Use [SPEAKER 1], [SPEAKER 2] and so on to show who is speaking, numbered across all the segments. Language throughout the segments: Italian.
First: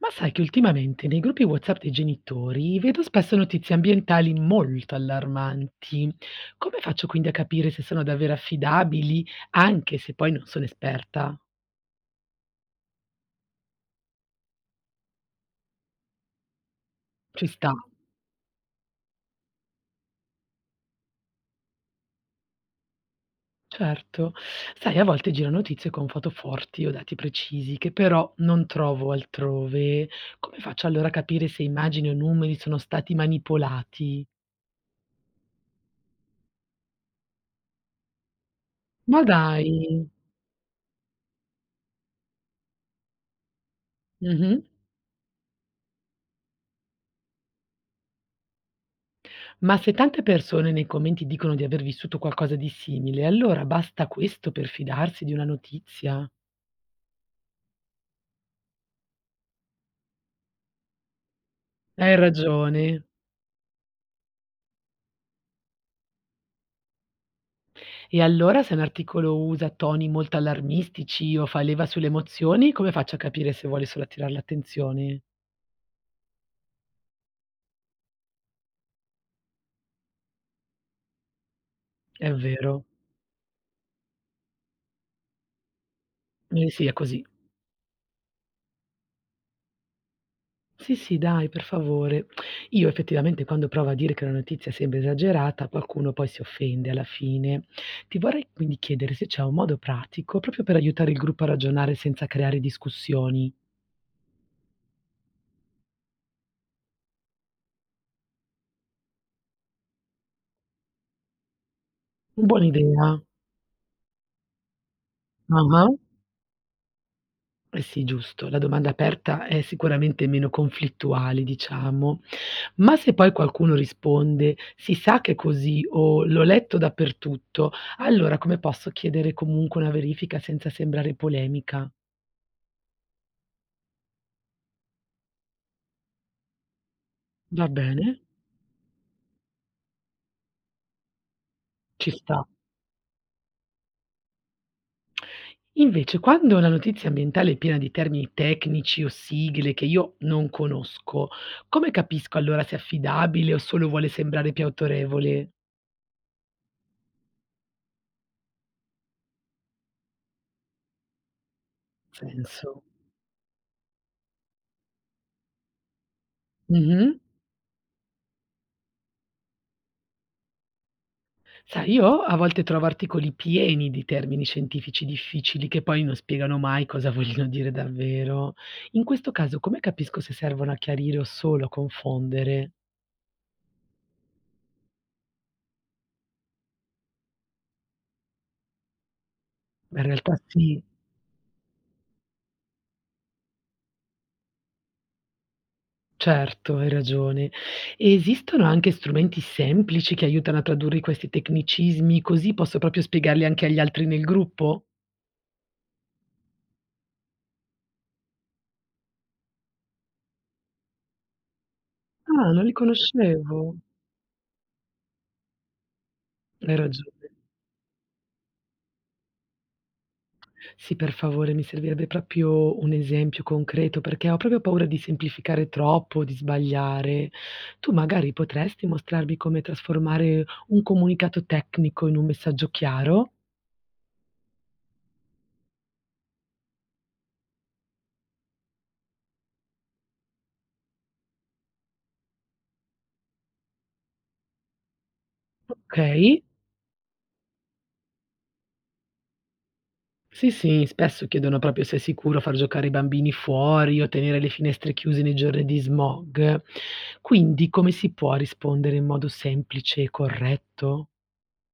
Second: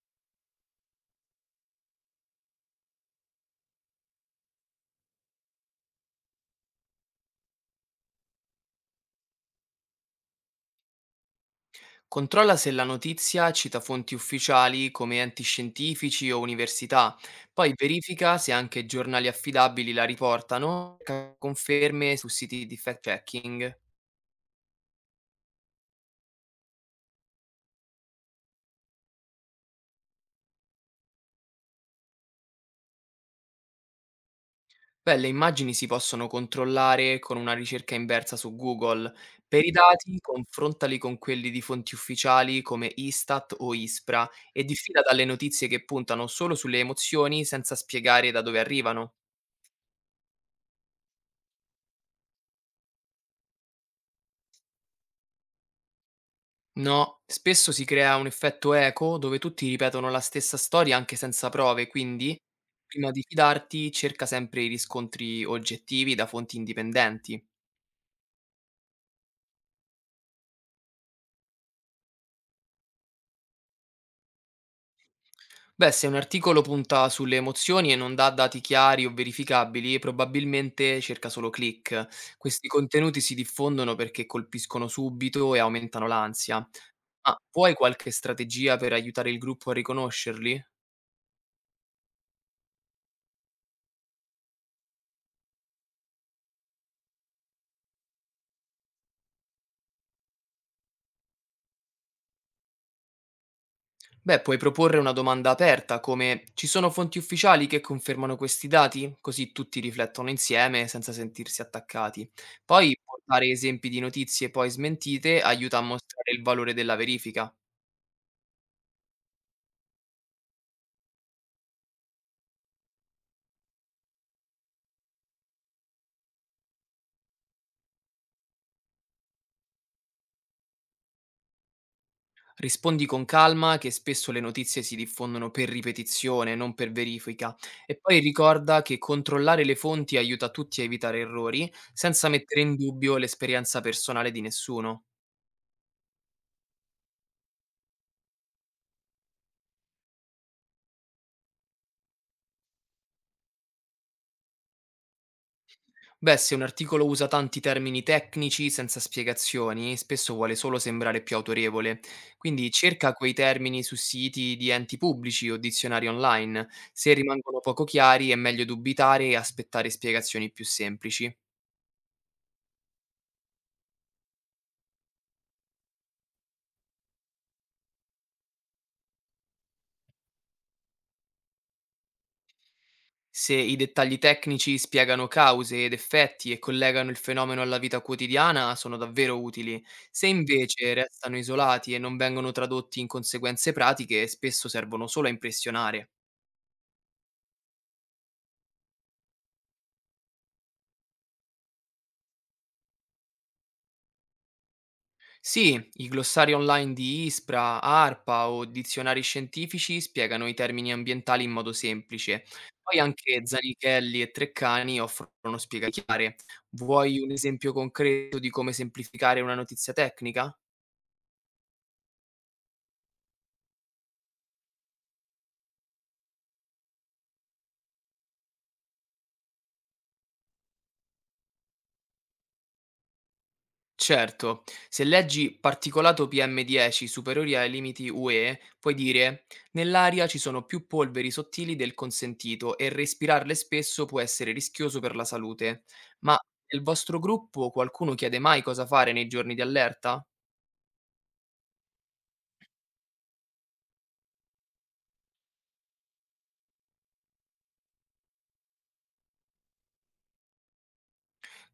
[SPEAKER 1] Ma sai che ultimamente nei gruppi WhatsApp dei genitori vedo spesso notizie ambientali molto allarmanti. Come faccio quindi a capire se sono davvero affidabili, anche se poi non sono esperta?
[SPEAKER 2] Controlla se la notizia cita fonti ufficiali come enti scientifici o università,
[SPEAKER 1] Ci sta,
[SPEAKER 2] poi verifica se anche giornali affidabili la riportano, cerca conferme su siti di fact-checking.
[SPEAKER 1] certo. Sai, a volte giro notizie con foto forti o dati precisi che però non trovo altrove. Come faccio allora a capire se immagini o numeri sono stati manipolati?
[SPEAKER 2] Beh, le immagini si possono controllare con una ricerca inversa su Google.
[SPEAKER 1] Ma
[SPEAKER 2] Per i
[SPEAKER 1] dai.
[SPEAKER 2] dati, confrontali con quelli di fonti ufficiali come Istat o ISPRA
[SPEAKER 1] Mhm.
[SPEAKER 2] e diffida dalle notizie che puntano solo sulle emozioni senza spiegare da dove arrivano.
[SPEAKER 1] Ma se tante persone nei commenti dicono di aver vissuto qualcosa di simile, allora basta questo per fidarsi di una notizia?
[SPEAKER 2] No, spesso si crea un effetto eco dove tutti ripetono la stessa storia anche senza prove,
[SPEAKER 1] Hai
[SPEAKER 2] quindi
[SPEAKER 1] ragione.
[SPEAKER 2] prima di fidarti cerca sempre i riscontri oggettivi da fonti indipendenti.
[SPEAKER 1] E allora se un articolo usa toni molto allarmistici o fa leva sulle emozioni, come faccio a capire se vuole solo attirare l'attenzione?
[SPEAKER 2] Beh, se un articolo punta sulle emozioni e non dà dati chiari o verificabili, probabilmente cerca solo click.
[SPEAKER 1] È
[SPEAKER 2] Questi
[SPEAKER 1] vero.
[SPEAKER 2] contenuti si diffondono perché colpiscono subito e aumentano l'ansia.
[SPEAKER 1] Eh sì, è così.
[SPEAKER 2] Ma vuoi qualche strategia per aiutare il gruppo a riconoscerli?
[SPEAKER 1] Sì, sì, dai, per favore. Io effettivamente quando provo a dire che una notizia sembra esagerata, qualcuno poi si offende alla fine. Ti vorrei quindi chiedere se c'è un modo pratico proprio per aiutare il gruppo a ragionare senza creare discussioni.
[SPEAKER 2] Beh, puoi proporre una domanda aperta come ci sono fonti ufficiali che confermano questi dati? Così tutti riflettono insieme senza sentirsi attaccati.
[SPEAKER 1] Buona
[SPEAKER 2] Poi
[SPEAKER 1] idea.
[SPEAKER 2] portare esempi di notizie poi smentite aiuta a
[SPEAKER 1] Ah-ah.
[SPEAKER 2] mostrare il valore della verifica.
[SPEAKER 1] Eh sì, giusto, la domanda aperta è sicuramente meno conflittuale, diciamo. Ma se poi qualcuno risponde: "Si sa che è così" o "L'ho letto dappertutto", allora come posso chiedere comunque una verifica senza sembrare polemica?
[SPEAKER 2] Rispondi con calma che spesso le notizie si diffondono per ripetizione, non per verifica.
[SPEAKER 1] Va
[SPEAKER 2] E
[SPEAKER 1] bene,
[SPEAKER 2] poi ricorda che controllare le fonti aiuta tutti a evitare errori
[SPEAKER 1] ci
[SPEAKER 2] senza
[SPEAKER 1] sta.
[SPEAKER 2] mettere in dubbio l'esperienza personale di nessuno.
[SPEAKER 1] Invece quando la notizia ambientale è piena di termini tecnici o sigle che io non conosco, come capisco allora se è affidabile o solo vuole sembrare più autorevole?
[SPEAKER 2] Beh, se un articolo usa tanti termini tecnici senza spiegazioni, spesso vuole solo sembrare più autorevole. Quindi
[SPEAKER 1] Senso.
[SPEAKER 2] cerca quei termini su siti di enti pubblici o dizionari online.
[SPEAKER 1] Mh-mh.
[SPEAKER 2] Se rimangono poco chiari, è meglio dubitare e aspettare spiegazioni più semplici.
[SPEAKER 1] Sai, io a volte trovo articoli pieni di termini scientifici difficili che poi non spiegano mai cosa vogliono dire davvero. In questo caso come capisco se servono a chiarire o solo a confondere?
[SPEAKER 2] Se i dettagli tecnici spiegano cause ed effetti e collegano il fenomeno alla vita quotidiana, sono davvero utili.
[SPEAKER 1] Ma in
[SPEAKER 2] Se
[SPEAKER 1] realtà sì.
[SPEAKER 2] invece restano isolati e non vengono tradotti in conseguenze pratiche, spesso servono solo a impressionare.
[SPEAKER 1] Certo, hai ragione. Esistono anche strumenti semplici che aiutano a tradurre questi tecnicismi, così posso proprio spiegarli anche agli altri nel gruppo?
[SPEAKER 2] Sì, i glossari online di ISPRA, ARPA o dizionari scientifici spiegano i termini ambientali in modo semplice.
[SPEAKER 1] Ah, non li
[SPEAKER 2] Poi anche
[SPEAKER 1] conoscevo.
[SPEAKER 2] Zanichelli e Treccani offrono spiegazioni chiare.
[SPEAKER 1] Hai
[SPEAKER 2] Vuoi
[SPEAKER 1] ragione.
[SPEAKER 2] un esempio concreto di come semplificare una notizia tecnica?
[SPEAKER 1] Sì, per favore, mi servirebbe proprio un esempio concreto, perché ho proprio paura di semplificare troppo, di sbagliare. Tu magari potresti mostrarmi come trasformare un comunicato tecnico in un messaggio chiaro?
[SPEAKER 2] Certo, se leggi particolato PM10 superiori ai limiti UE, puoi dire nell'aria ci sono più polveri sottili del consentito e respirarle spesso può essere rischioso per la salute.
[SPEAKER 1] Ok.
[SPEAKER 2] Ma nel vostro gruppo qualcuno chiede mai cosa fare nei giorni di allerta?
[SPEAKER 1] Sì, sì, spesso chiedono proprio se è sicuro far giocare i bambini fuori o tenere le finestre chiuse nei giorni di smog. Quindi come si può rispondere in modo semplice e corretto?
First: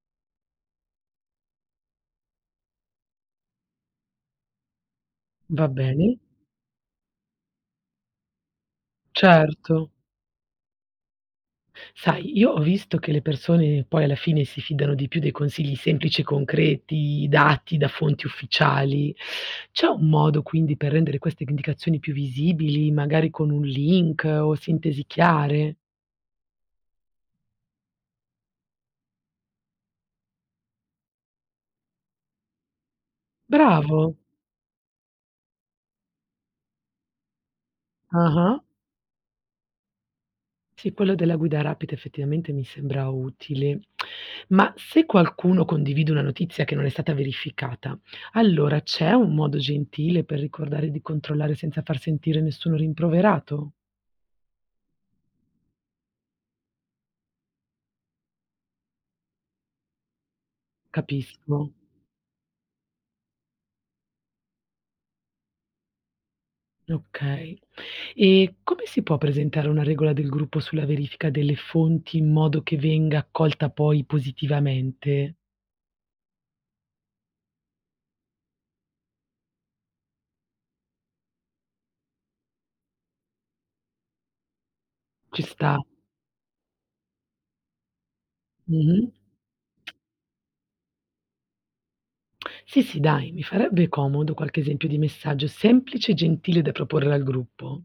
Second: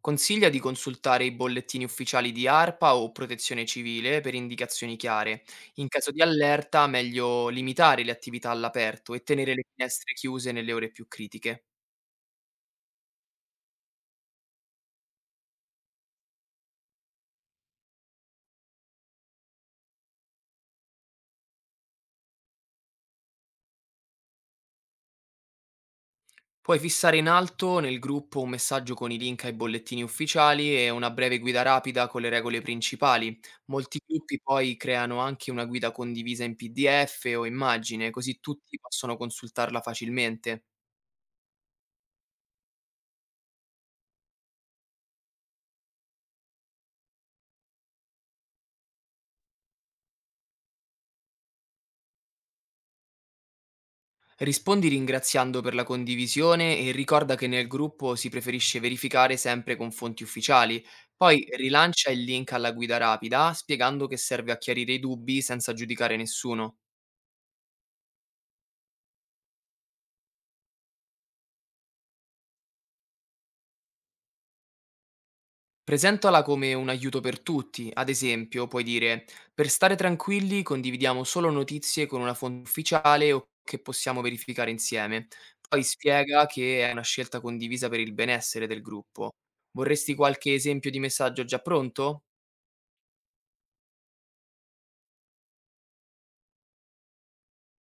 [SPEAKER 2] Consiglia di consultare i bollettini ufficiali di ARPA o Protezione Civile per indicazioni chiare.
[SPEAKER 1] Va
[SPEAKER 2] In caso
[SPEAKER 1] bene?
[SPEAKER 2] di allerta, meglio limitare le attività all'aperto e tenere le
[SPEAKER 1] Certo.
[SPEAKER 2] finestre chiuse nelle ore più critiche.
[SPEAKER 1] Sai, io ho visto che le persone poi alla fine si fidano di più dei consigli semplici e concreti, dati da fonti ufficiali. C'è un modo quindi per rendere queste indicazioni più visibili, magari con un link o sintesi chiare?
[SPEAKER 2] Puoi fissare in alto nel gruppo un messaggio con i link ai bollettini ufficiali e una breve guida rapida con le regole principali. Molti
[SPEAKER 1] Bravo.
[SPEAKER 2] gruppi poi creano anche una guida condivisa in PDF o immagine, così
[SPEAKER 1] Ah-ah.
[SPEAKER 2] tutti possono consultarla facilmente.
[SPEAKER 1] Sì, quello della guida rapida effettivamente mi sembra utile, ma se qualcuno condivide una notizia che non è stata verificata, allora c'è un modo gentile per ricordare di controllare senza far sentire nessuno rimproverato?
[SPEAKER 2] Rispondi ringraziando per la condivisione e ricorda che nel gruppo si preferisce verificare sempre con fonti ufficiali. Poi
[SPEAKER 1] Capisco.
[SPEAKER 2] rilancia il link alla guida rapida spiegando che serve a chiarire i dubbi senza giudicare nessuno.
[SPEAKER 1] Okay. E come si può presentare una regola del gruppo sulla verifica delle fonti in modo che venga accolta poi positivamente?
[SPEAKER 2] Presentala come un aiuto per tutti, ad esempio puoi dire per stare tranquilli condividiamo solo notizie con una fonte ufficiale o che possiamo verificare insieme.
[SPEAKER 1] Ci sta.
[SPEAKER 2] Poi spiega che è una scelta condivisa per il benessere del
[SPEAKER 1] Mh-mh.
[SPEAKER 2] gruppo. Vorresti qualche esempio di messaggio già pronto?
[SPEAKER 1] Sì, sì, dai, mi farebbe comodo qualche esempio di messaggio semplice e gentile da proporre al gruppo.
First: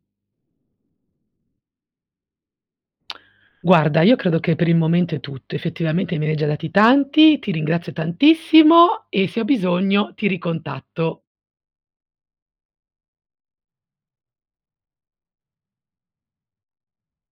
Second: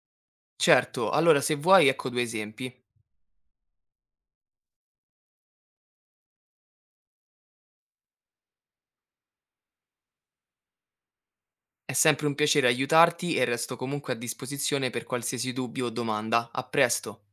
[SPEAKER 2] Certo, allora se vuoi ecco 2 esempi.
[SPEAKER 1] Guarda, io credo che per il momento è tutto. Effettivamente me ne hai già dati tanti, ti ringrazio tantissimo e se ho bisogno ti ricontatto.
[SPEAKER 2] È sempre un piacere aiutarti e resto comunque a disposizione per qualsiasi dubbio o domanda. A presto!